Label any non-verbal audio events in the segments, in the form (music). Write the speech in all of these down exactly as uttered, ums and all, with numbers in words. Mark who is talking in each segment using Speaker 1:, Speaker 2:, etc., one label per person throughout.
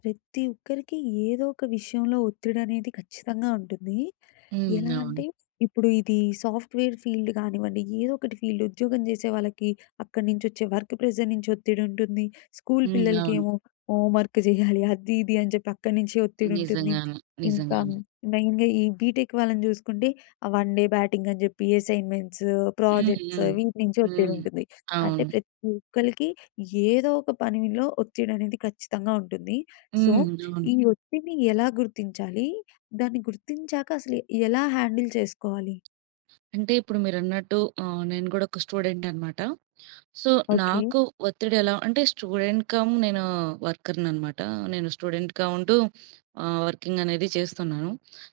Speaker 1: ప్రతి ఒక్కరికి ఏదో ఒక విషయంలో ఒత్తిడి అనేది ఖచ్చితంగా ఉంటుంది.
Speaker 2: హ్మ్.
Speaker 1: ఎలా
Speaker 2: అవును.
Speaker 1: అంటే ఇప్పుడు ఇది సాఫ్ట్‌వేర్ ఫీల్డ్ కానివ్వండి, ఏదో ఒకటి ఫీల్డ్ ఉద్యోగం చేసే వాళ్ళకి, అక్కడి నుంచొచ్చే వర్క్ ప్రెజర్ నుంచి ఒత్తిడి ఉంటుంది, స్కూలు
Speaker 2: హ్మ్. అవును.
Speaker 1: పిల్లలకేమో హోంవర్క్ చేయాలి. అది ఇది అని చెప్పి అక్కడి నుంచే ఒత్తిడుంటుంది,
Speaker 2: నిజంగానే.
Speaker 1: ఇంక
Speaker 2: నిజంగానే.
Speaker 1: మెయిన్‌గా ఈ బీటెక్ వాళ్ళని చూసుకుంటే ఆ వన్ డే బ్యాటింగ్ అని చెప్పి అసైన్‌మెంట్సు,
Speaker 2: హ్మ్.
Speaker 1: ప్రాజెక్ట్సు
Speaker 2: హ్మ్.
Speaker 1: వీటి నుంచి ఒత్తిడి
Speaker 2: హ్మ్.
Speaker 1: ఉంటుంది. అంటే
Speaker 2: అవును.
Speaker 1: ప్రతి ఒక్కలికి యేదో ఒక పనిలో ఒత్తిడి అనేది ఖచ్చితంగా ఉంటుంది. సో,
Speaker 2: హ్మ్. అవును.
Speaker 1: ఈ ఒత్తిడిని ఎలా గుర్తించాలి? దాన్ని గుర్తించాక అసలు ఎలా హ్యాండిల్ చేసుకోవాలి?
Speaker 2: అంటే ఇప్పుడు మీరన్నట్టు ఆహ్, నేను కూడా ఒక స్టూడెంట్ అన్నమాట. So,
Speaker 1: okay.
Speaker 2: నాకు ఒత్తిడి ఎలా అంటే స్టూడెంట్ కమ్ నేను వర్కర్‌ని అనమాట. నేను స్టూడెంట్‌గా ఉంటూ ఆహ్, వర్కింగ్ అనేది చేస్తున్నాను.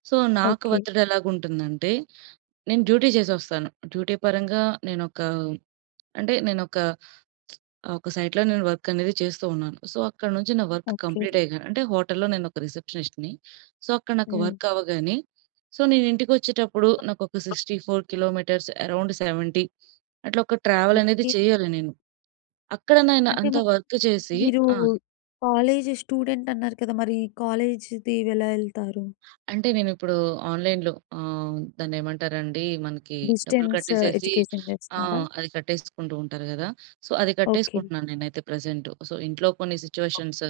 Speaker 2: సో, నాకు
Speaker 1: ఓకే.
Speaker 2: ఒత్తిడెలాగా ఉంటుంది అంటే నేను డ్యూటీ చేసొస్తాను. డ్యూటీ పరంగా నేనొక అంటే నేనొక (smacks lips) ఒక సైట్‌లో నేను వర్క్ అనేది చేస్తూ ఉన్నాను. సో, అక్కడ నుంచి నా వర్క్
Speaker 1: ఓకే.
Speaker 2: కంప్లీట్ అయ్యగా అంటే హోటల్‌లో నేను ఒక రిసెప్షనిస్ట్‌ని. సో, అక్కడ నాకు
Speaker 1: హ్మ్.
Speaker 2: వర్క్ అవ్వగానే సో, నేనింటికొచ్చేటప్పుడు నాకొక sixty four kilometres around seventy అట్లా ఒక ట్రావెల్ అనేది
Speaker 1: ఓకే.
Speaker 2: చేయ్యాలి నేను. అక్కడ నేను
Speaker 1: అంటే
Speaker 2: అంత
Speaker 1: మరి
Speaker 2: వర్క్ చేసి
Speaker 1: మీరు
Speaker 2: ఆ‌!
Speaker 1: కాలేజ్ స్టూడెంట్ అన్నారు కదా! మరి కాలేజ్‌‌ది ఎలా వెళ్తారు?
Speaker 2: అంటే నేను ఇప్పుడు ఆన్‌లైన్‌లో ఆహ్, దాన్నేమంటారండి మనకి డబ్బులు
Speaker 1: డిస్టెన్స్
Speaker 2: కట్టేసేసి
Speaker 1: ఎడ్యుకేషన్
Speaker 2: ఆ!
Speaker 1: చేస్తున్నారా?
Speaker 2: అది కట్టేసుకుంటూ ఉంటారు గదా! సో, అది
Speaker 1: ఓకే.
Speaker 2: కట్టేసుకుంటున్నాను నేనైతే ప్రెజెంటు. సో, ఇంట్లో కొన్ని సిట్యుయేషన్స్,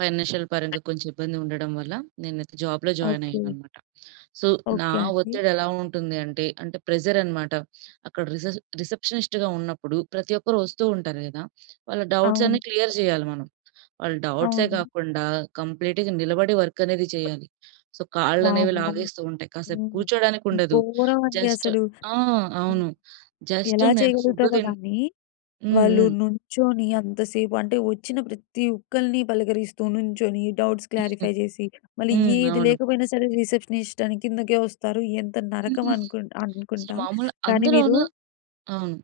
Speaker 2: ఫైనాన్షియల్ పరంగా కొంచెం ఇబ్బంది ఉండడం వల్ల నేనైతే జాబ్‌లో జాయిన్ అయ్యాను
Speaker 1: ఓకే.
Speaker 2: అన్నమాట. సో, నా
Speaker 1: ఓకే అండి.
Speaker 2: ఒత్తిడెలా ఉంటుంది అంటే, అంటే ప్రెజర్ అనమాట, అక్కడ రిసెస్ రిసెప్షనిస్ట్‌గా ఉన్నప్పుడు ప్రతి ఒక్కరు ఒస్తూ ఉంటారు గదా! వాళ్ళ డౌట్స్
Speaker 1: అవును.
Speaker 2: అన్నీ క్లియర్ చేయాలి మనం. వాళ్ళ డౌట్సే
Speaker 1: అవును.
Speaker 2: కాకుండా కంప్లీట్‌గా నిలబడి వర్క్ అనేది చేయాలి. సో, కాళ్ళనేవి
Speaker 1: వామ్మో!
Speaker 2: లాగేస్తూ ఉంటాయి. కాసేపు
Speaker 1: హ్మ్.
Speaker 2: కూర్చోడానికి ఉండదు.
Speaker 1: ఘోరం అండి
Speaker 2: జస్ట్
Speaker 1: అసలు.
Speaker 2: ఆ!
Speaker 1: హ్మ్.
Speaker 2: అవును. జస్ట్
Speaker 1: ఎలా
Speaker 2: నేను ఫుడ్డు
Speaker 1: చేయగలుగుతారో
Speaker 2: తిన్
Speaker 1: గానీ
Speaker 2: హ్మ్.
Speaker 1: వాళ్ళు
Speaker 2: హ్మ్.
Speaker 1: నుంచొని అంతసేపు అంటే వచ్చిన ప్రతి ఒక్కల్ని పలకరిస్తూ నించొని డౌట్స్ క్లారిఫై
Speaker 2: (giggles)
Speaker 1: చేసి మళ్ళీ
Speaker 2: హ్మ్.
Speaker 1: యేది
Speaker 2: అవును.
Speaker 1: లేకపోయినా సరే రిసెప్షనిస్ట్ అని కిందకే వస్తారు ఎంత నరకం
Speaker 2: హ్మ్.
Speaker 1: అనుకుం
Speaker 2: అసలు
Speaker 1: అనుకుంటా.
Speaker 2: మామూలు
Speaker 1: కానీ మీరు
Speaker 2: అందులోనూ అవును.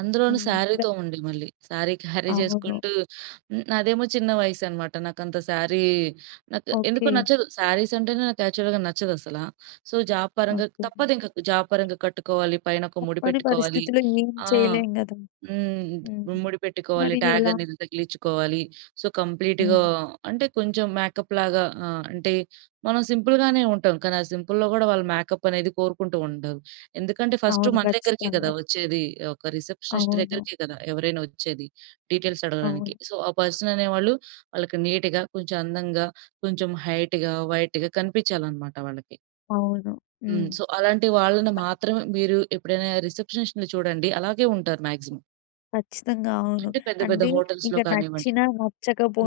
Speaker 2: అందులోనూ
Speaker 1: హ్మ్. ఇంక
Speaker 2: సారీతో ఉండే మళ్ళీ. సారీ క్యారీ
Speaker 1: అవును.
Speaker 2: చేసుకుంటూ నాదేమో చిన్న వయసు అనమాట. నాకు అంత సారీ నాకు ఎందుకో
Speaker 1: ఓకే.
Speaker 2: నచ్చదు. సారీస్ అంటేనే నాకు యాక్చువల్‌గా నచ్చదసల. సో, జాబ్ పరంగా
Speaker 1: ఓకే.
Speaker 2: తప్పదింకా జాబ్ పరంగా కట్టుకోవాలి. పైన ఒక ముడి
Speaker 1: తప్పని
Speaker 2: పెట్టుకోవాలి.
Speaker 1: పరిస్థితులో ఏం
Speaker 2: ఆ!
Speaker 1: చేయలేం కదా!
Speaker 2: హ్మ్.
Speaker 1: హ్మ్.
Speaker 2: ముడి పెట్టుకోవాలి,
Speaker 1: మరి
Speaker 2: ట్యాగ్
Speaker 1: ఎలా?
Speaker 2: అనేది తగిలించుకోవాలి, సో, కంప్లీట్‌గా
Speaker 1: హ్మ్.
Speaker 2: అంటే కొంచెం మేకప్‌లాగా ఆహ్, అంటే మనం సింపుల్‌గానే ఉంటాం. కానీ ఆ సింపుల్‌లో కూడా వాళ్ళు మేకప్ అనేది కోరుకుంటూ ఉంటారు. ఎందుకంటే ఫస్ట్
Speaker 1: అవును.
Speaker 2: మన దగ్గరికే కదా
Speaker 1: ఖచ్చితంగా.
Speaker 2: వచ్చేది! ఒక రిసెప్షనిస్ట్
Speaker 1: అవును.
Speaker 2: దగ్గరికే కదా! ఎవరైనా వచ్చేది డీటెయిల్స్ అడగడానికి.
Speaker 1: అవును.
Speaker 2: సో, ఆ పర్సన్ అనేవాళ్ళు వాళ్ళకి నీట్‌గా, కొంచెం అందంగా, కొంచెం హైట్‌‌గా, వైట్‌‌గా కనిపించాలనమాట వాళ్ళకి.
Speaker 1: అవును. హ్మ్.
Speaker 2: హ్మ్. సో, అలాంటి వాళ్ళని
Speaker 1: (unintelligible)
Speaker 2: మాత్రమే మీరు ఎప్పుడైనా రిసెప్షనిస్ట్‌ని చూడండి. అలాగే ఉంటారు మాక్సిమమ్.
Speaker 1: కచ్చితంగా అవును.
Speaker 2: అంటే పెద్ద పెద్ద
Speaker 1: అంటే, ఇక
Speaker 2: హోటల్స్‌‌లో కానివ్వండి.
Speaker 1: నచ్చినా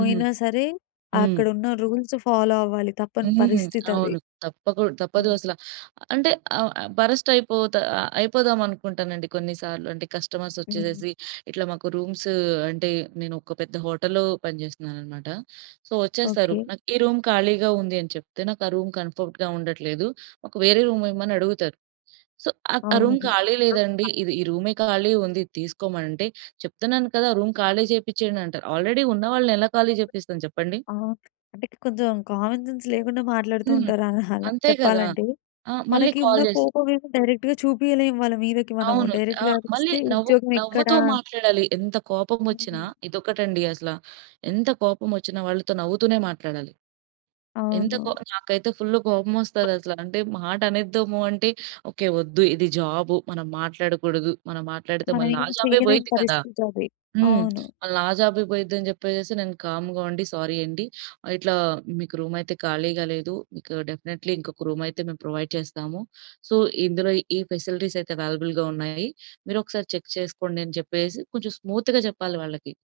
Speaker 2: హ్మ్.
Speaker 1: సరే,
Speaker 2: హ్మ్.
Speaker 1: అక్కడున్న రూల్సు ఫాలో అవ్వాలి తప్పని
Speaker 2: హ్మ్.
Speaker 1: పరిస్థితది.
Speaker 2: అవును. తప్పకు తప్పదు
Speaker 1: హ్మ్.
Speaker 2: అసలా. అంటే ఆహ్, ఆహ్, బరస్ట్ అయిపోతా ఆహ్, అయిపోదామనుకుంటానండి కొన్నిసార్లు. అంటే కస్టమర్స్
Speaker 1: హ్మ్.
Speaker 2: వచ్చేసేసి ఇట్లా మాకు రూమ్సు అంటే నేనొక పెద్ద హోటల్‌లో పనిచేస్తున్నానఅన్నమాట. సో, వచ్చేస్తారు.
Speaker 1: ఓకే.
Speaker 2: నాకు, "ఈ రూమ్ ఖాళీగా ఉంది" అని చెప్తే, నాకు ఆ రూమ్ కంఫర్ట్‌గా ఉండట్లేదు. మాకు వేరే రూమ్ ఇవ్వమని అడుగుతారు. సో, ఆహ్, ఆ
Speaker 1: అవును.
Speaker 2: రూమ్ ఖాళీ లేదండి. ఇది
Speaker 1: (unintelligible)
Speaker 2: ఈ రూమే ఖాళీ ఉంది. తీసుకోమంటే, "చెప్తున్నాను కదా! రూమ్ ఖాళీ చేపిచ్చేయండి" అంటారు. ఆల్రెడీ ఉన్న వాళ్ళని ఎలా ఖాళీ చేపిస్తాను చెప్పండి?
Speaker 1: అవును. అంటే కొంచెం కామన్‌సెన్స్ లేకుండా మాట్లాడుతూ
Speaker 2: హ్మ్.
Speaker 1: ఉంటారు (chuckles) ఆ! అలా
Speaker 2: అంతే కదా!
Speaker 1: చెప్పాలంటే.
Speaker 2: ఆహ్, మళ్ళి
Speaker 1: మనకి ఉన్న
Speaker 2: కాల్ చేసి
Speaker 1: కోపం ఏమో డైరెక్ట్‌గా చూపియలేము వాళ్ళ మీదకి మనము,
Speaker 2: అవును. ఆ!
Speaker 1: డైరెక్ట్‌గా
Speaker 2: మళ్ళి
Speaker 1: అరిస్తే
Speaker 2: నవ్వు
Speaker 1: ఉద్యోగం ఎక్కడ
Speaker 2: నవ్వుతూ మాట్లాడాలి. ఎంత కోపం వచ్చినా
Speaker 1: హ్మ్.
Speaker 2: ఇదొకటండసలా. ఎంత కోపం వచ్చిన వాళ్ళతో నవ్వుతూనే మాట్లాడాలి. ఎంత కో
Speaker 1: అవును.
Speaker 2: నాకైతే ఫుల్లు కోపమొస్తదసల. అంటే మాటనేద్దాము అంటే, ఓకే, వద్దు ఇది జాబు. మనం మాట్లాడకూడదు. మనం మాట్లాడితే
Speaker 1: మనం
Speaker 2: మళ్ళీ నా
Speaker 1: ఏమి
Speaker 2: జాబే
Speaker 1: చేయలేని
Speaker 2: పోయిద్ది కదా!
Speaker 1: పరిస్థితది.
Speaker 2: హ్మ్.
Speaker 1: అవును.
Speaker 2: మళ్లీ నా జాబే పోయిద్ది అని చెప్పేసేసి నేను కామ్‌గా ఉండి, సారీ అండి. ఇట్లా మీకు రూమ్ అయితే ఖాళీగా లేదు. మీకు డెఫినిట్‌‌లీ ఇంకొక రూమ్ అయితే మేము ప్రొవైడ్ చేస్తాము. సో, ఇందులో ఈ ఫెసిలిటీస్ అయితే అవైలబుల్‌గా ఉన్నాయి. మీరొకసారి చెక్ చేసుకోండి, అని చెప్పేసి కొంచెం స్మూత్‌గా చెప్పాలి వాళ్ళకి.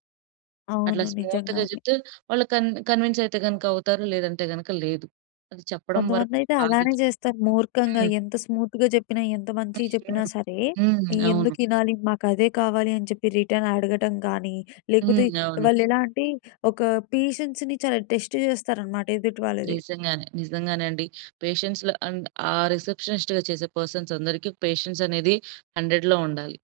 Speaker 2: అట్లా
Speaker 1: అవును.
Speaker 2: స్మూత్‌గా
Speaker 1: నిజంగానే.
Speaker 2: చెప్తే వాళ్ళు కన్ కన్విన్స్ అయితే గనుక అవుతారు. లేదంటే గనుక లేదు. అది చెప్పడం వరకు
Speaker 1: కొంతమందైతే అలానే
Speaker 2: భాధ్యత.
Speaker 1: చేస్తారు. మూర్ఖంగా
Speaker 2: హ్మ్.
Speaker 1: ఎంత స్మూత్‌గా చెప్పినా, ఎంత మంచిగా చెప్పినా
Speaker 2: (unintelligible)
Speaker 1: సరే,
Speaker 2: హ్మ్. అవును.
Speaker 1: "ఎందుకు ఇనాలి? మాకదే కావాలి" అని చెప్పి రిటర్న్ అడగటం గాని, లేకపోతే
Speaker 2: హ్మ్. అవును.
Speaker 1: వాళ్లెలా అంటే ఒక పేషెన్స్‌ని చాలా టెస్ట్ చేస్తారన్నమాట ఎదుటి వాళ్ళది.
Speaker 2: నిజంగానే. నిజంగానే అండి. పేషెన్స్ ల అండ్ ఆ రిసెప్షనిస్ట్‌గా చేసే పర్సన్స్ అందరికి పేషెన్స్ అనేది హండ్రెడ్‌లో ఉండాలి.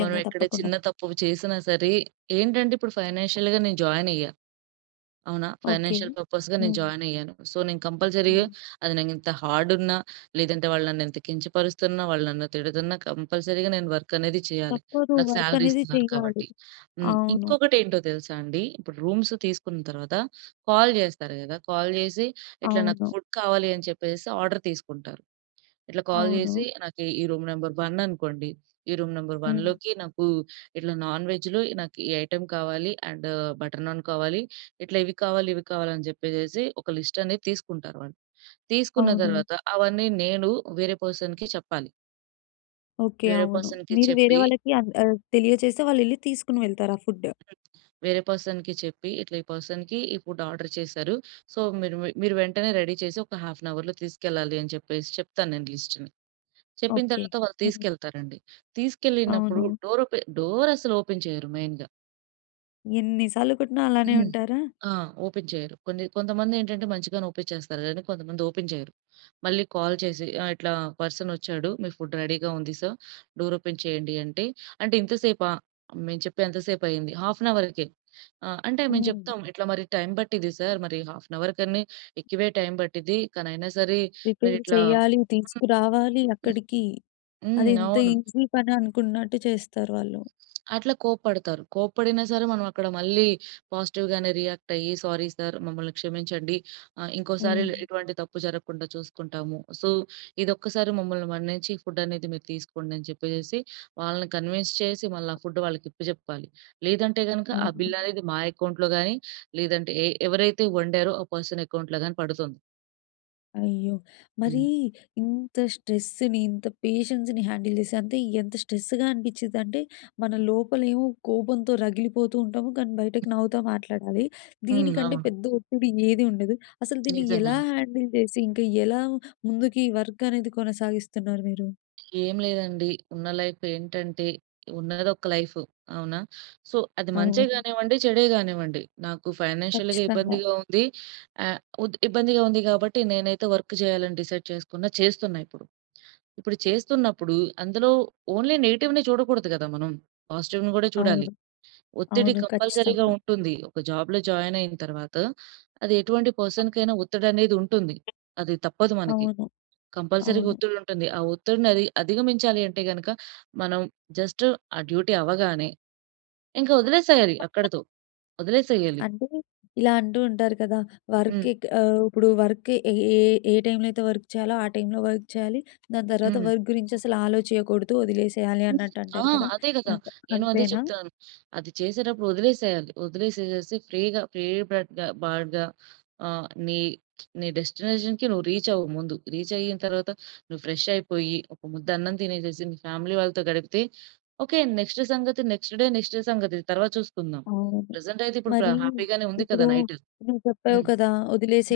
Speaker 2: మనం ఎక్కడ
Speaker 1: తప్పకుండా.
Speaker 2: చిన్న తప్పు చేసినా సరే ఏంటంటే ఇప్పుడు ఫైనాన్షియల్‌గా నేను జాయిన్ అయ్యా. అవునా?
Speaker 1: ఓకే.
Speaker 2: ఫైనాన్షియల్ పర్పస్‌గా నేను
Speaker 1: హ్మ్.
Speaker 2: జాయిన్ అయ్యాను. సో, నేను కంపల్సరీగా
Speaker 1: హ్మ్.
Speaker 2: అది నాకు ఇంత హార్డున్నా లేదంటే వాళ్ళు నన్ను ఇంత కించపరుస్తున్నా, వాళ్ళు నన్ను తిడుతున్నా కంపల్సరీగా నేను వర్క్ అనేది చేయాలి.
Speaker 1: తప్పదు.
Speaker 2: నాకు
Speaker 1: వర్క్
Speaker 2: సాలరీ
Speaker 1: అనేది
Speaker 2: ఇస్తున్నారు
Speaker 1: చెయ్యాలి.
Speaker 2: కాబట్టి. హ్మ్‌.
Speaker 1: అవును.
Speaker 2: ఇంకొకటేంటో తెలుసా అండి. ఇప్పుడు రూమ్సు తీసుకున్న తర్వాత కాల్ చేస్తారు కదా! కాల్ జేసి ఇట్లా, "నాకు
Speaker 1: అవును.
Speaker 2: ఫుడ్ కావాలి" అని చెప్పేసేసి ఆర్డర్ తీసుకుంటారు. ఇట్లా కాల్ జేసి
Speaker 1: అవును.
Speaker 2: నాకు ఈ రూమ్ నంబర్ వన్ అనుకోండి, "ఈ రూమ్ నంబర్
Speaker 1: హ్మ్.
Speaker 2: వన్‌లోకి నాకు ఇట్లా నాన్ వెజ్‌లో నాకు ఈ ఐటెమ్ కావాలి. అండ్ బటర్ నాన్ కావాలి". ఇట్లా ఇవి కావాలి, ఇవి కావాలి అని జెప్పేసేసి ఒక లిస్ట్ అనేది తీసుకుంటారు వాళ్ళు. తీసుకున్న
Speaker 1: అవును.
Speaker 2: తర్వాత అవన్నీ నేను వేరే పర్సన్‌కి చెప్పాలి.
Speaker 1: ఓకే.
Speaker 2: వేరే
Speaker 1: అవును.
Speaker 2: పర్సన్‌కి
Speaker 1: మీరు వేరే
Speaker 2: చెప్పి
Speaker 1: వాళ్ళకి అన్ ఆహ్, తెలియజేస్తే వాళ్ళెల్లి తీసుకొని వెళ్తారు ఆ ఫుడ్డు.
Speaker 2: హ్మ్. వేరే పర్సన్‌కి చెప్పి ఇట్లా, ఈ పర్సన్‌కి ఈ ఫుడ్ ఆర్డర్ చేసారు. సో, మీరు మీ మీరు వెంటనే రెడీ చేసి ఒక హాఫ్ ఎన్ అవర్‌లో తీసుకెళ్ళాలి, అని చెప్పేసి చెప్తాను నేను లిస్ట్‌ని. చెప్పిన
Speaker 1: ఓకే.
Speaker 2: తరువాత వాళ్ళు
Speaker 1: హ్మ్.
Speaker 2: తీసుకెళ్తారండి. తీసుకెళ్ళినప్పుడు
Speaker 1: అవును.
Speaker 2: డోర్ ఓపె డోరసలు ఓపెన్ చేయరు మెయిన్‌గా.
Speaker 1: ఎన్ని సార్లు కొట్టినా అలానే
Speaker 2: హ్మ్.
Speaker 1: ఉంటారా?
Speaker 2: ఆ! ఓపెన్ చేయరు. కొన్ని కొంతమంది ఏంటంటే మంచిగానే ఓపెన్ చేస్తారు. కానీ కొంతమంది ఓపెన్ చేయరు. మళ్ళీ కాల్ చేసి ఆహ్, ఇట్లా పర్సన్ ఒచ్చాడు. మీ ఫుడ్ రెడీగా ఉంది సర్, డోర్ ఓపెన్ చేయండి అంటే, అంటే ఇంత సేపా? మేం చెప్పి ఎంత సేపయింది? Half an అవర్‌కె. ఆహ్, అంటే మేము
Speaker 1: హ్మ్.
Speaker 2: చెప్తాం. ఇట్లా మరి టైం పట్టిద్ది సర్. మరి హాఫ్ అన్ అవర్ కని ఎక్కువే టైమ్ పట్టిద్ది. కానీ అయినా సరే
Speaker 1: ప్రిపేర్
Speaker 2: మీరిట్లా
Speaker 1: చేయాలి, తీసుకురావాలి అక్కడికి. అది
Speaker 2: హ్మ్.
Speaker 1: ఇంత
Speaker 2: అవును.
Speaker 1: ఈసీ పని అనుకున్నట్టు చేస్తారు వాళ్ళు.
Speaker 2: అట్లా కోప్పడతారు. కోప్పడిన సరే. మనమక్కడ మళ్ళీ పాజిటివ్‌గానే రియాక్ట్ అయ్యి సారీ సార్ మమ్మల్ని క్షమించండి. ఆహ్, ఇంకోసారి ఇల్
Speaker 1: హ్మ్.
Speaker 2: ఇటువంటి తప్పు జరగకుండా చూసుకుంటాము. సో, ఇదొక్కసారి మమ్మల్ని మన్నించి ఫుడ్ అనేది మీరు తీసుకోండి అని చెప్పేసేసి. వాళ్ళని కన్విన్స్ చేసి, మళ్ళ ఆ ఫుడ్ వాళ్ళకి ఇప్పచెప్పాలి. లేదంటే గనుగ ఆ బిల్
Speaker 1: అవును.
Speaker 2: అనేది మా అకౌంట్లో గానీ, లేదంటే ఎ ఎవరైతే వండారో ఆ పర్సన్ అకౌంట్లో గానీ పడుతుంది.
Speaker 1: అయ్యో! మరి
Speaker 2: హ్మ్.
Speaker 1: ఇంత స్ట్రెస్‌ని ఇంత పేషెన్స్‌ని హ్యాండిల్ చేసి అంటే ఎంత స్ట్రెస్‌గ అనిపించిందంటే మన లోపల ఏమో కోపంతో రగిలిపోతూ ఉంటాము. కానీ బయటకి నవ్వుతా మాట్లాడాలి.
Speaker 2: హ్మ్.
Speaker 1: దీనికంటే
Speaker 2: అవును.
Speaker 1: పెద్ద ఒత్తిడి ఏది ఉండదు. అసలు దీన్ని ఎలా
Speaker 2: నిజంగానే.
Speaker 1: హ్యాండిల్ చేసి ఇంకా ఎలా ముందుకి వర్కనేది కొనసాగిస్తున్నారు మీరు?
Speaker 2: ఏం లేదండి. ఉన్న లైఫ్ ఏంటంటే ఉన్నది ఒక్క లైఫ్. అవునా? సో, అది మంచే
Speaker 1: అవును.
Speaker 2: గానివ్వండి, చెడే గానివ్వండి. నాకు ఫైనాన్షియల్‌గా
Speaker 1: కచ్చితంగా.
Speaker 2: ఇబ్బందిగా ఉంది. ఆహ్, ఉత్ ఇబ్బందిగా ఉంది కాబట్టి నేనైతే వర్క్ చేయాలి అని డిసైడ్ చేసుకున్న, చేస్తున్న ఇప్పుడు. ఇప్పుడు చేస్తున్నప్పుడు అందులో ఓన్లీ నెగెటివ్‌ని చూడకూడదు గదా! మనం. పాజిటివ్‌ని గూడా చూడాలి.
Speaker 1: అవును.
Speaker 2: ఒత్తిడి
Speaker 1: అవును.
Speaker 2: కంపల్సరీగా
Speaker 1: ఖచ్చితంగా.
Speaker 2: ఉంటుంది. ఒక జాబ్‌లో జాయిన్ అయిన తరువాత అది ఎటువంటి పర్సన్‌కీ అయిన ఒత్తిడనేది ఉంటుంది. అది తప్పదు మనకి.
Speaker 1: అవును.
Speaker 2: కంపల్సరీగా
Speaker 1: అవును.
Speaker 2: ఒత్తిడి ఉంటుంది. ఆ ఒత్తిడిని అదిగ అధిగమించాలంటే గనుక మనం జస్ట్ ఆ డ్యూటీ అవ్వగానే ఇంక ఒదిలేసేయాలి అక్కడితో, ఒదిలేసేయాలి.
Speaker 1: అంటే ఇలా అంటూ ఉంటారు కదా! వర్క్
Speaker 2: హ్మ్.
Speaker 1: ఎక్ అహ్, ఇప్పుడు వర్క్ ఏ ఏ ఏ టైమ్‌లో అయితే వర్క్ చేయాలో ఆ టైమ్‌లో వర్క్ చేయాలి. దాని తర్వాత
Speaker 2: హ్మ్.
Speaker 1: వర్క్ గురించి అసలు ఆలోచెయకూడదు, ఒదిలేసేయాలి
Speaker 2: హ్మ్,
Speaker 1: అన్నట్టు
Speaker 2: ఆ!
Speaker 1: అంటారు కదా!
Speaker 2: అదే గదా!
Speaker 1: అంత
Speaker 2: నేను అదే
Speaker 1: అంతేనా?
Speaker 2: చెప్తున్నాను. అది చేసేటప్పుడు ఒదిలేసేయాలి. ఒదిలేసేసి ఫ్రీగా, ఫ్రీ బడ్‌గ బర్డ్‌గ ఆహ్, ని, (smacks lips) నీ డెస్టినేషన్‌కి నువ్వు రీచ్ అవ్వు ముందు. రీచ్ అయిన తరువాత నువ్వు ఫ్రెష్ అయిపోయి ఒక ముద్ద అన్నం తినేసేసి మీ ఫ్యామిలీ వాళ్ళతో గడిపితే ఒకే నెక్స్ట్ సంగతి నెక్స్ట్ డే, నెక్స్ట్ సంగతి తరువాత చూసుకుందాం.
Speaker 1: అవును.
Speaker 2: ప్రెజెంట్ అయితే ఇప్పుడు ప్ర
Speaker 1: మరి
Speaker 2: హ్యాపీ గానే ఉంది
Speaker 1: ఇప్పుడు
Speaker 2: గదా! నైటు.
Speaker 1: నువ్వు చెప్పావు
Speaker 2: హ్మ్.
Speaker 1: కదా!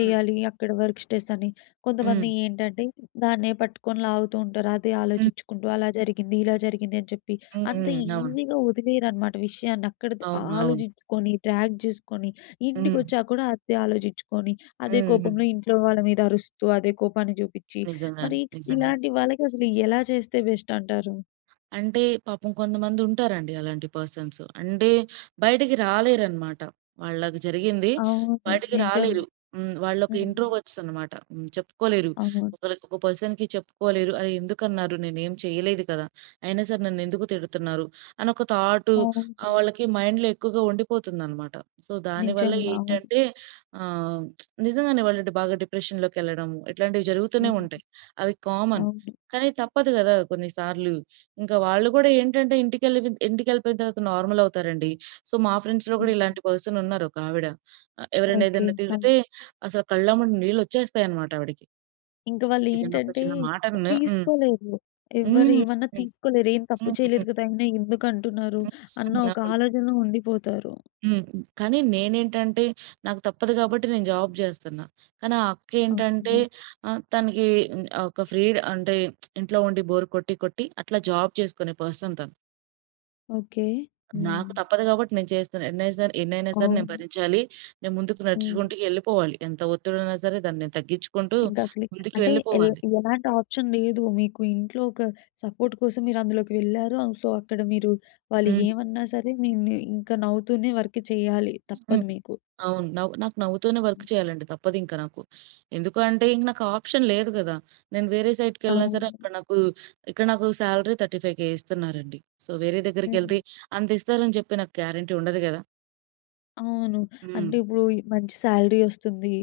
Speaker 2: హ్మ్.
Speaker 1: అక్కడ వర్క్ స్ట్రెస్ అని కొంతమంది
Speaker 2: హ్మ్.
Speaker 1: ఏంటంటే దాన్నే పట్టుకొని లాగుతూ ఉంటారు. అదే
Speaker 2: హ్మ్.
Speaker 1: ఆలోచిచుకుంటూ అలా జరిగింది. ఇలా జరిగింది. అని చెప్పి.
Speaker 2: హ్మ్.
Speaker 1: అంత
Speaker 2: హ్మ్. అవును.
Speaker 1: ఈజీగా వదిలేయరు అనమాట విషయాన్ని అక్కడతో
Speaker 2: అవును. అవును.
Speaker 1: ఆలోచించుకొని. డ్రాగ్ చేసుకొని. ఇంటికి
Speaker 2: హ్మ్.
Speaker 1: వచ్చాక కూడా అదే ఆలోచించుకొని. అదే
Speaker 2: హుహు.
Speaker 1: కోపంలో ఇంట్లో వాళ్ళ మీద అరుస్తూ, అదే కోపాన్ని చూపిచ్చి,
Speaker 2: నిజంగానే.
Speaker 1: మరి
Speaker 2: నిజంగానే.
Speaker 1: ఇలాంటి వాళ్ళకి అసలు ఎలా చేస్తే బెస్ట్ అంటారు?
Speaker 2: అంటే పాపం కొంతమందుంటారండి అలాంటి పర్సన్స్. అంటే బయటకి రాలేరనమాట. వాళ్ళకి జరిగింది
Speaker 1: అవును.
Speaker 2: బయటకి రాలేరు.
Speaker 1: నిజంగా.
Speaker 2: హ్మ్. వాళ్ళొక
Speaker 1: హ్మ్.
Speaker 2: ఇంట్రోవర్ట్స్ అన్నమాట. హ్మ్. చెప్పుకోలేరు.
Speaker 1: అవును.
Speaker 2: ఒకళ్ళకి ఒక పర్సన్‌కి చెప్పుకోలేరు. ఆహ్, ఎందుకన్నారు? నేనేమి చేయలేదు కదా! అయినా సరే, నన్నెందుకు తిడతున్నారు? అనొక థాటు, ఆహ్,
Speaker 1: అవునండి.
Speaker 2: వాళ్ళకి మైండ్‌లో ఎక్కువగా ఉండిపోతుందనమాట. సో, దాని వల్ల
Speaker 1: నిజంగా. అవును.
Speaker 2: ఏంటంటే ఆహ్, (smacks lips) నిజంగానే వాళ్ళు బాగా డిప్రెషన్‌లోకి ఎళ్ళడము ఇట్లాంటివి జరుగుతూనే
Speaker 1: హ్మ్.
Speaker 2: ఉంటాయి. అవి కామన్.
Speaker 1: అవును.
Speaker 2: కానీ, తప్పదు కదా కొన్ని సార్లు. ఇంకా వాళ్ళు కూడా ఏంటంటే ఇంటికెళ్ళిపొన్ ఇంటికెళ్ళిపోయిన తర్వాత నార్మల్ అవుతారండి. సో, మా ఫ్రెండ్స్‌లో
Speaker 1: హ్మ్.
Speaker 2: కూడా ఇలాంటి పర్సన్ ఉన్నారు ఒక ఆవిడ. అ ఎవరైనా
Speaker 1: ఓకే.
Speaker 2: ఏదైనా
Speaker 1: ఆ!
Speaker 2: తిడితే అసలు కళ్ళమ్మట నీళ్లొచ్చేస్తాయన్నమాట ఆవిడకి.
Speaker 1: ఇంక
Speaker 2: ఏదైనా ఒక
Speaker 1: వాళ్లేంటంటే
Speaker 2: చిన్న మాటన్నా హ్మ్.
Speaker 1: తీసుకోలేరు. ఎవ్వరు
Speaker 2: హ్మ్.
Speaker 1: ఏమన్నా తీసుకోలేరు. "ఏం తప్పు
Speaker 2: హ్మ్. హుహు.
Speaker 1: చేయలేదు కదా! అయినా ఎందుకంటున్నారు!" అన్న ఒక
Speaker 2: (unintelligible)
Speaker 1: ఆలోచనలో ఉండిపోతారు.
Speaker 2: హ్మ్. కానీ, నేనేంటంటే నాకు తప్పదు గాబట్టి నేను జాబ్ చేస్తున్న. కానీ, ఆ అక్క ఏంటంటే
Speaker 1: అవును.
Speaker 2: ఆహ్, తనకి హ్మ్, ఆహ్, ఒక ఫ్రీ అంటే (smacks lips) ఇంట్లో ఉండి బోర్ కొట్టి కొట్టి అట్లా జాబ్ చేసుకునే పర్సన్ తను.
Speaker 1: ఓకే.
Speaker 2: నాకు
Speaker 1: హ్మ్.
Speaker 2: తప్పదు కాబట్టి నేను చేస్తున్న. ఎన్నైసర్ ఎన్నైనా సరే నేను
Speaker 1: అవును.
Speaker 2: భరించాలి. నేను ముందుకు
Speaker 1: హ్మ్.
Speaker 2: నడుచుకుంటూ ఎళ్ళిపోవాలి. ఎంత ఒత్తిడున్నా సరే, దాన్ని తగ్గించుకుంటూ
Speaker 1: ఇంకా అసలు
Speaker 2: ముందుకు
Speaker 1: అంటే ఎల్
Speaker 2: వెళ్ళిపోవాలి.
Speaker 1: ఎలాంటి ఆప్షన్ లేదు. మీకు ఇంట్లో ఒక సపోర్ట్ కోసం మీరందులోకి వెళ్లారు. సో, అక్కడ మీరు వాళ్ళు
Speaker 2: హ్మ్.
Speaker 1: ఏమన్నా సరే నిన్ను ఇంకా నవ్వుతూనే వర్క్ చేయాలి
Speaker 2: హ్మ్.
Speaker 1: తప్పదు మీకు.
Speaker 2: అవును. నవ్ నాకు నవ్వుతూనే వర్క్ చేయాలండి. తప్పదింకా నాకు. ఎందుకు అంటే ఇంక నాకు ఆప్షన్ లేదు కదా! నేను వేరే సైట్‌కి వెళ్ళినా సరే
Speaker 1: అవును.
Speaker 2: అక్కడ నాకు ఇక్కడ నాకు సాలరీ థర్టీ ఫైవ్ కే ఇస్తున్నారండి. సో, వేరే దగ్గరికెళ్తే
Speaker 1: హ్మ్.
Speaker 2: అంత ఇస్తారని చెప్పి నాకు గ్యారంటీ ఉండదు కదా!
Speaker 1: అవును. అంటే
Speaker 2: హ్మ్.
Speaker 1: ఇప్పుడు ఇ మంచి సాలరీ వస్తుంది.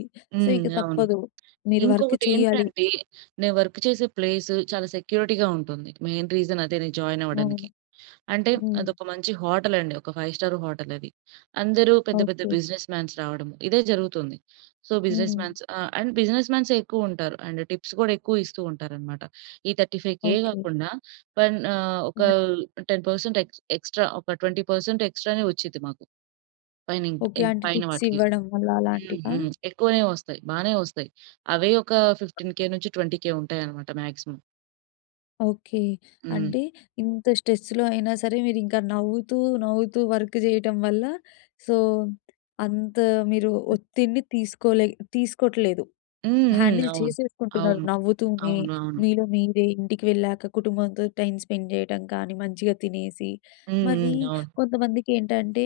Speaker 1: సో,
Speaker 2: హ్మ్.
Speaker 1: ఇక
Speaker 2: అవును.
Speaker 1: తప్పదు. మీరు వర్క్ చేయ్యాలి.
Speaker 2: ఇంకొకటేంటంటే నేను వర్క్ చేసే ప్లేసు చాలా సెక్యూరిటీగా ఉంటుంది. మెయిన్ రీజన్ అదే నేను జాయిన్ అవ్వడానికి.
Speaker 1: అవును.
Speaker 2: అంటే
Speaker 1: హ్మ్.
Speaker 2: అదొక మంచి హోటల్ అండి. ఒక ఫైవ్ స్టార్ హోటల్ అది. అందరూ పెద్ద పెద్ద
Speaker 1: ఓకే.
Speaker 2: బిజినెస్ మాన్స్ రావడం ఇదే జరుగుతుంది. సో, బిజినెస్
Speaker 1: హ్మ్.
Speaker 2: మాన్స్. ఆ! అండ్ బిజినెస్ మాన్సే ఎక్కువ ఉంటారు. అండ్ టిప్స్ కూడా ఎక్కువ ఇస్తూ ఉంటారు అన్నమాట. ఈ థర్టీ ఫైవ్ కే
Speaker 1: ఓకే.
Speaker 2: కాకుండా పైన ఆహ్, ఒక
Speaker 1: హ్మ్.
Speaker 2: టెన్ పర్సెంట్ ఎక్స్ ఎక్స్ట్రా ఒక ట్వెంటీ పర్సెంట్ ఎక్స్ట్రానే వచ్చిద్ది మాకు. పైనిం
Speaker 1: ఓకే.
Speaker 2: ఇంక్
Speaker 1: అంటే
Speaker 2: పైన
Speaker 1: టిప్స్
Speaker 2: వాటికి.
Speaker 1: ఇవ్వడం అలా
Speaker 2: హ్మ్.
Speaker 1: అలాంటివా?
Speaker 2: హ్మ్. ఎక్కువనే వస్తాయి. బానే వస్తాయి. అవే ఒక ఫిఫ్టీన్ కే నుంచి ట్వెంటీ కే ఉంటాయి అన్నమాట మాక్సిమం.
Speaker 1: ఓకే.
Speaker 2: హ్మ్.
Speaker 1: అంటే ఇంత స్ట్రెస్‌లో అయినా సరే, మీరింకా నవ్వుతూ, నవ్వుతూ వర్క్ చేయటం వల్ల సో, అంత మీరు ఒత్తిడిని తీసుకో‌లే తీసుకోట్లేదు.
Speaker 2: హుహు.
Speaker 1: హ్యాండిల్
Speaker 2: అవును.
Speaker 1: చేసేసుకుంటున్నారు
Speaker 2: అవును.
Speaker 1: నవ్వుతూనే.
Speaker 2: అవునవును.
Speaker 1: మీలో మీరే, ఇంటికి వెళ్ళాక కుటుంబంతో టైం స్పెండ్ జేయటం కానీ మంచిగా తినేసి.
Speaker 2: హుహు.
Speaker 1: మరీ
Speaker 2: అవును.
Speaker 1: కొంతమందికేంటంటే,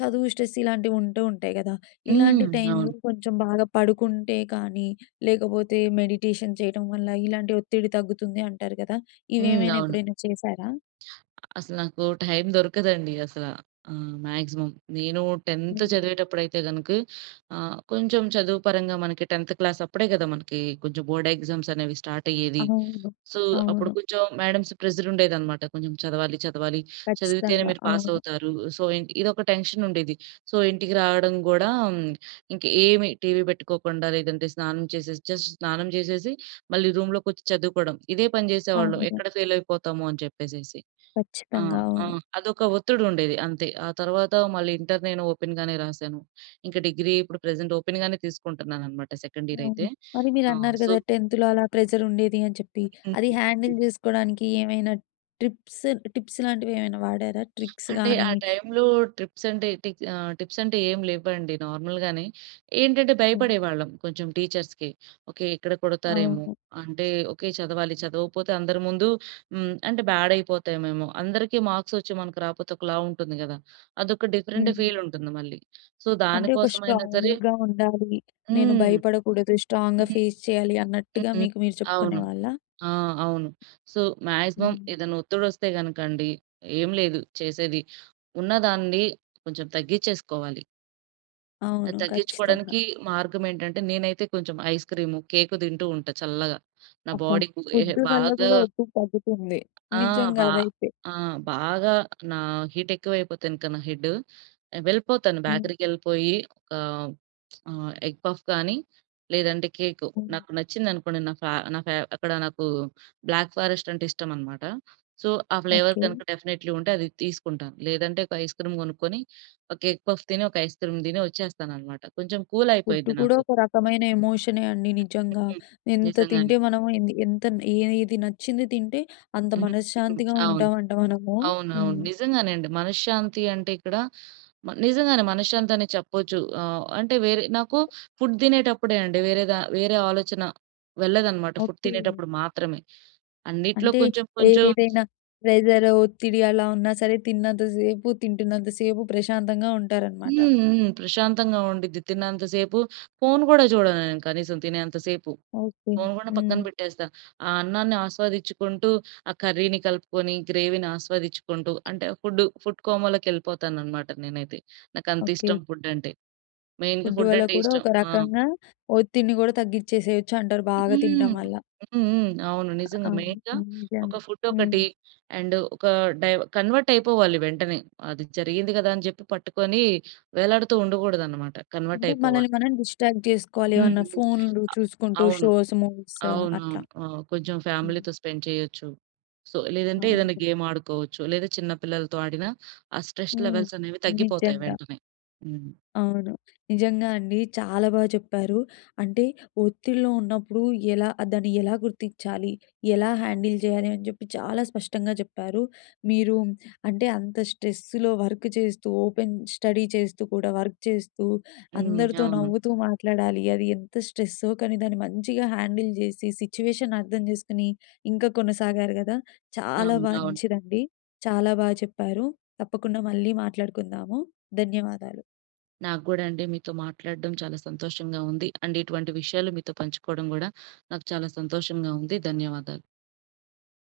Speaker 1: చదువు స్ట్రెస్ ఇలాంటివుంటూ ఉంటాయి గదా! ఇలాంటి
Speaker 2: హ్మ్.
Speaker 1: టైంలో
Speaker 2: అవును.
Speaker 1: కొంచెం బాగా పడుకుంటే కానీ, లేకపోతే మెడిటేషన్ చేయడం వల్ల ఇలాంటి ఒత్తిడి తగ్గుతుంది అంటారు గదా!
Speaker 2: హ్మ్.
Speaker 1: ఇవేమైనా
Speaker 2: అవును.
Speaker 1: ఎప్పుడైనా చేశారా?
Speaker 2: అసలు నాకు టైం దొరకదండి అసల. ఆహ్, మ్యాక్సిమమ్. నేను టెంత్
Speaker 1: హ్మ్.
Speaker 2: చదివేటప్పుడు అయితే గనుక ఆహ్, కొంచెం చదువు పరంగా మనకి టెంత్ క్లాస్ అప్పుడే కదా! మనకి కొంచెం బోర్డ్ ఎగ్జామ్స్ అనేవి స్టార్టయ్యేది.
Speaker 1: అవును.
Speaker 2: సో, అప్పుడు
Speaker 1: అవును.
Speaker 2: కొంచెం మేడమ్‌స్ ప్రెషర్ ఉండేది అన్నమాట. కొంచెం చదవాలి, చదవాలి చదివితేనే
Speaker 1: ఖచ్చితంగా.
Speaker 2: మీరు
Speaker 1: అవును.
Speaker 2: పాసవుతారు. సో, ఇన్ ఇదొక టెన్షన్ ఉండేది. సో, ఇంటికి రావడం కూడా, ఇంక ఏమి టీవీ బెట్టుకోకుండా లేదంటే స్నానం చేసేసి జస్ట్ స్నానం చేసేసి మళ్ళీ రూమ్‌లోకొచ్చి చదువుకోవడం. ఇదే పని జేసేవాళ్ళం.
Speaker 1: అవును.
Speaker 2: ఎక్కడ ఫెయిల్ అయిపోతా‌మో అని చెప్పేసేసి.
Speaker 1: ఖచ్చితంగా.
Speaker 2: ఆహ్, ఆ!
Speaker 1: అవును.
Speaker 2: అదొక ఒత్తిడుండేది అంతే. ఆ తరువాత మళ్ళి ఇంటర్ నేను ఓపెన్ గానే రాసాను. ఇంకా డిగ్రీ ఇప్పుడు ప్రెజెంట్ ఓపెన్ గానే తీసుకుంటున్నానన్నమాట సెకండ్ ఇయర్
Speaker 1: అవును.
Speaker 2: అయితే.
Speaker 1: మరీ
Speaker 2: ఆ!
Speaker 1: మీరన్నారు
Speaker 2: సో
Speaker 1: గదా! టెంత్‌లో అలా ప్రెషరుండేది అని చెప్పి.
Speaker 2: హ్మ్.
Speaker 1: అది హ్యాండిల్
Speaker 2: హ్మ్.
Speaker 1: చేసుకోడానికి ఏమైనా ట్రిప్స్ టిప్స్ లాంటివి ఏమైనా వాడారా? ట్రిక్స్
Speaker 2: అంటే,
Speaker 1: గాని?
Speaker 2: ఆ టైంలో ట్రిప్స్ అంటే టిక్స్ ఆహ్, టిప్స్ అంటే ఏం లేవండి. నార్మల్‌గానే ఏంటంటే
Speaker 1: హ్మ్.
Speaker 2: భయపడేవాళ్ళం కొంచెం టీచర్స్‌కి. ఓకే, ఇక్కడ కొడతారేమో
Speaker 1: అవును.
Speaker 2: అంటే ఓకే, చదవాలి చదవపోతే అందరి ముందు హ్మ్, అంటే బ్యాడ్ అయిపోతామేమో. అందరికి మార్క్స్ వచ్చి మనకు రాకపోతే ఒకలా ఉంటుంది గదా! అదొక డిఫరెంట్
Speaker 1: హ్మ్.
Speaker 2: ఫీలుంటుంది మళ్ళీ. సో,
Speaker 1: అంటే, ఒక
Speaker 2: దానికోసమైనా సరే
Speaker 1: స్ట్రాంగ్‌గా ఉండాలి. నేను
Speaker 2: హ్మ్.
Speaker 1: భయపడకూడదు,
Speaker 2: హ్మ్.
Speaker 1: స్ట్రాంగ్‌గా ఫేస్ చేయాలి
Speaker 2: హ్మ్.
Speaker 1: అన్నట్టుగా
Speaker 2: హ్మ్.
Speaker 1: మీకు మీరు
Speaker 2: అవును.
Speaker 1: చెప్పుకునేవాళ్ళా?
Speaker 2: ఆ! అవును. సో, మ్యాక్సిమమ్
Speaker 1: హ్మ్.
Speaker 2: ఏదైనా ఒత్తిడి వస్తే గనుక అండి, ఏం లేదు చేసేది ఉన్నదాన్ని కొంచెం తగ్గించేసుకోవాలి. అది
Speaker 1: అవును. ఖచ్చితంగా.
Speaker 2: తగ్గించుకోవడానికీ మార్గమేంటంటే, నేనైతే కొంచెం ఐస్‌క్రీము, కేకు తింటూ ఉంటా చల్లగా. నా
Speaker 1: అబ్బా!
Speaker 2: బాడీ‌కు ఏ హె
Speaker 1: ఫుడ్డు వల్ల
Speaker 2: బాగా
Speaker 1: గూడా ఒత్తిడి తగ్గుతుంది.
Speaker 2: ఆ!
Speaker 1: నిజ్జంగా
Speaker 2: బా
Speaker 1: అదైతే.
Speaker 2: ఆ! బాగా నా హీటెక్కువయిపోతే ఇంక నా హెడ్డ్, వెళ్ళిపోతాను.
Speaker 1: హుహు.
Speaker 2: బేకరీకెళ్ళిపోయి, ఆహ్, (smacks lips) ఆహ్ ఎగ్ పఫ్ గానీ, లేదంటే కేకు, నాకు
Speaker 1: హ్మ్.
Speaker 2: నచ్చిందనుకోండి, నాకు ఆహ్, నాకు ఆహ్, అక్కడ నాకూ బ్లాక్ ఫారెస్టంటే ఇష్టమనమాట. సో, ఆ ఫ్లేవర్
Speaker 1: ఓకే.
Speaker 2: కనక డెఫినెట్లీ ఉంటే అది తీసుకుంటాను. లేదంటే, ఒక ఐస్‌క్రీమ్ గొనుక్కొని, ఒక ఎగ్ పఫ్ తిని, ఒక ఐస్‌క్రీమ్ దిని ఒచ్చేస్తాననమాట. కొంచం
Speaker 1: ఫుడ్డు
Speaker 2: కూలయిపోయిద్ది
Speaker 1: కూడా
Speaker 2: నాకు.
Speaker 1: ఒక రకమైన ఎమోషనే అండి.
Speaker 2: హ్మ్. హ్మ్.
Speaker 1: నిజ్జంగా.
Speaker 2: హ్మ్.
Speaker 1: ఎంత
Speaker 2: నిజంగానే.
Speaker 1: తింటే మనము ఎన్ ఎంత న్ ఏ ఏది నచ్చింది తింటే, అంత
Speaker 2: హ్మ్. హ్మ్.
Speaker 1: మనశ్శాంతిగా
Speaker 2: అవును.
Speaker 1: ఉంటావంట మనము.
Speaker 2: అవును. అవును.
Speaker 1: హ్మ్.
Speaker 2: నిజంగానే అండి. మనశ్శాంతి అంటే, ఇక్కడ మ నిజంగానే మనశ్శాంతనె చెప్పచ్చు. ఆహ్, అంటే వేరే నాకు ఫుడ్ తినేటప్పుడే అండి వేరేగా వేరే ఆలోచన వెళ్ళదనమాట, ఫుడ్
Speaker 1: ఓకే.
Speaker 2: తినేటప్పుడు మాత్రమే. అన్నిటిలో
Speaker 1: అంటే,
Speaker 2: కొంచెం, కొంచెం
Speaker 1: ఏదేదైనా ప్రెజరు, ఒత్తిడి అలా ఉన్నా సరే, తిన్నంత సేపు, తింటున్నంత సేపు ప్రశాంతంగా ఉంటారనమాట.
Speaker 2: హ్మ్, హ్మ్. ప్రశాంతంగా ఉండిద్ది. తిన్నంత సేపు ఫోన్ గూడా జూడను నేను కనీసం తినేంత సేపు.
Speaker 1: ఓకే.
Speaker 2: ఫోన్ గూడా పక్కన
Speaker 1: హ్మ్.
Speaker 2: పెట్టేస్తా. ఆ అన్నాన్ని ఆస్వాదిచ్చుకుంటూ, ఆ కర్రీని కలుపుకొని, గ్రేవీని ఆస్వాదిచ్చుకుంటూ అంటే, ఫుడ్డు ఫుడ్ కోమాలోకెళ్ళిపోతాననమాట నేనైతే. నాకంతిష్టం
Speaker 1: ఓకే.
Speaker 2: ఫుడ్డంటే. మెయిన్‌గా
Speaker 1: ఫుడ్డు వల్ల
Speaker 2: ఫుడ్డంటే
Speaker 1: కూడా
Speaker 2: ఇష్టం.
Speaker 1: ఒక
Speaker 2: ఆ!
Speaker 1: రకంగా ఒత్తిడిని గూడా తగ్గిచ్చేసేయచ్చు అంటారు, బాగా తినటం
Speaker 2: హ్మ్.
Speaker 1: వల్ల.
Speaker 2: హ్మ్. హ్మ్. అవును. నిజంగా.
Speaker 1: అవును.
Speaker 2: మెయిన్‌గా
Speaker 1: నిజంగా.
Speaker 2: ఒక
Speaker 1: హ్మ్.
Speaker 2: ఫుడ్డొకటి అండ్, ఒకా డైవ కన్వర్టయిపోవాలి వెంటనే. అది జరిగింది గదా అని జెప్పి పట్టుకొనీ వేలాడుతూ ఉండగూడదనమాట.
Speaker 1: అంటే,
Speaker 2: కన్వర్టయిపోవాలి.
Speaker 1: మనలిని మనం డిస్ట్రాక్ట్ జేసుకోవాలి.
Speaker 2: హ్మ్.
Speaker 1: ఏవన్నా
Speaker 2: హ్మ్. ఆ!
Speaker 1: ఫోన్‌లు చూసుకుంటూ,
Speaker 2: అవును.
Speaker 1: షోస్, మూవీస్
Speaker 2: అవును. అవును.
Speaker 1: అట్లా.
Speaker 2: ఆ! కొంచుం
Speaker 1: హ్మ్.
Speaker 2: ఫ్యామిలీతో స్పెండ్ చెయ్యచ్చు. సో లేదంటే, ఏదన్నా
Speaker 1: అవును.
Speaker 2: గేమాడుకోవచ్చు, లేదా చిన్న పిల్లలతో ఆడినా, ఆ స్ట్రెస్
Speaker 1: హ్మ్.
Speaker 2: లెవెల్సనేవి తగ్గిపోతాయి
Speaker 1: నిజ్జంగా.
Speaker 2: వెంటనే. హ్మ్.
Speaker 1: అవును. నిజంగా అండి. చాలా బాగా చెప్పారు. అంటే, ఒత్తిడిలో ఉన్నప్పుడు ఎలా దాన్ని ఎలా గుర్తిచ్చాలి, ఎలా హ్యాండిల్ జెయ్యాలి అని జెప్పి చాలా స్పష్టంగా చెప్పారు. మీరు అంటే, అంత స్ట్రెస్సులో వర్కు చేస్తూ, ఓపెన్ స్టడీ చేస్తూ కూడా, వర్క్ చేస్తూ,
Speaker 2: హ్మ్.
Speaker 1: అందరితో
Speaker 2: అవును.
Speaker 1: నవ్వుతూ మాట్లాడాలి. అది ఎంత స్ట్రెస్సో, కానీ దాన్ని మంచిగా హ్యాండిల్ జేసి, సిచ్యువేషన్ అర్థం చేసుకొని, ఇంకా కొనసాగారు గదా! చాలా
Speaker 2: అవును. అవును.
Speaker 1: మంచిదండి. చాలా బా చెప్పారు. తప్పకుండా మళ్ళీ మాట్లాడుకుందాము. ధన్యవాదాలు.
Speaker 2: నాకు గూడా అండి, మీతో మాట్లాడడం చాలా సంతోషంగా ఉంది. అండ్ ఇటువంటి విషయాలు మీతో పంచుకోవడం గూడా, నాకు చాలా సంతోషంగా ఉంది. ధన్యవాదాలు.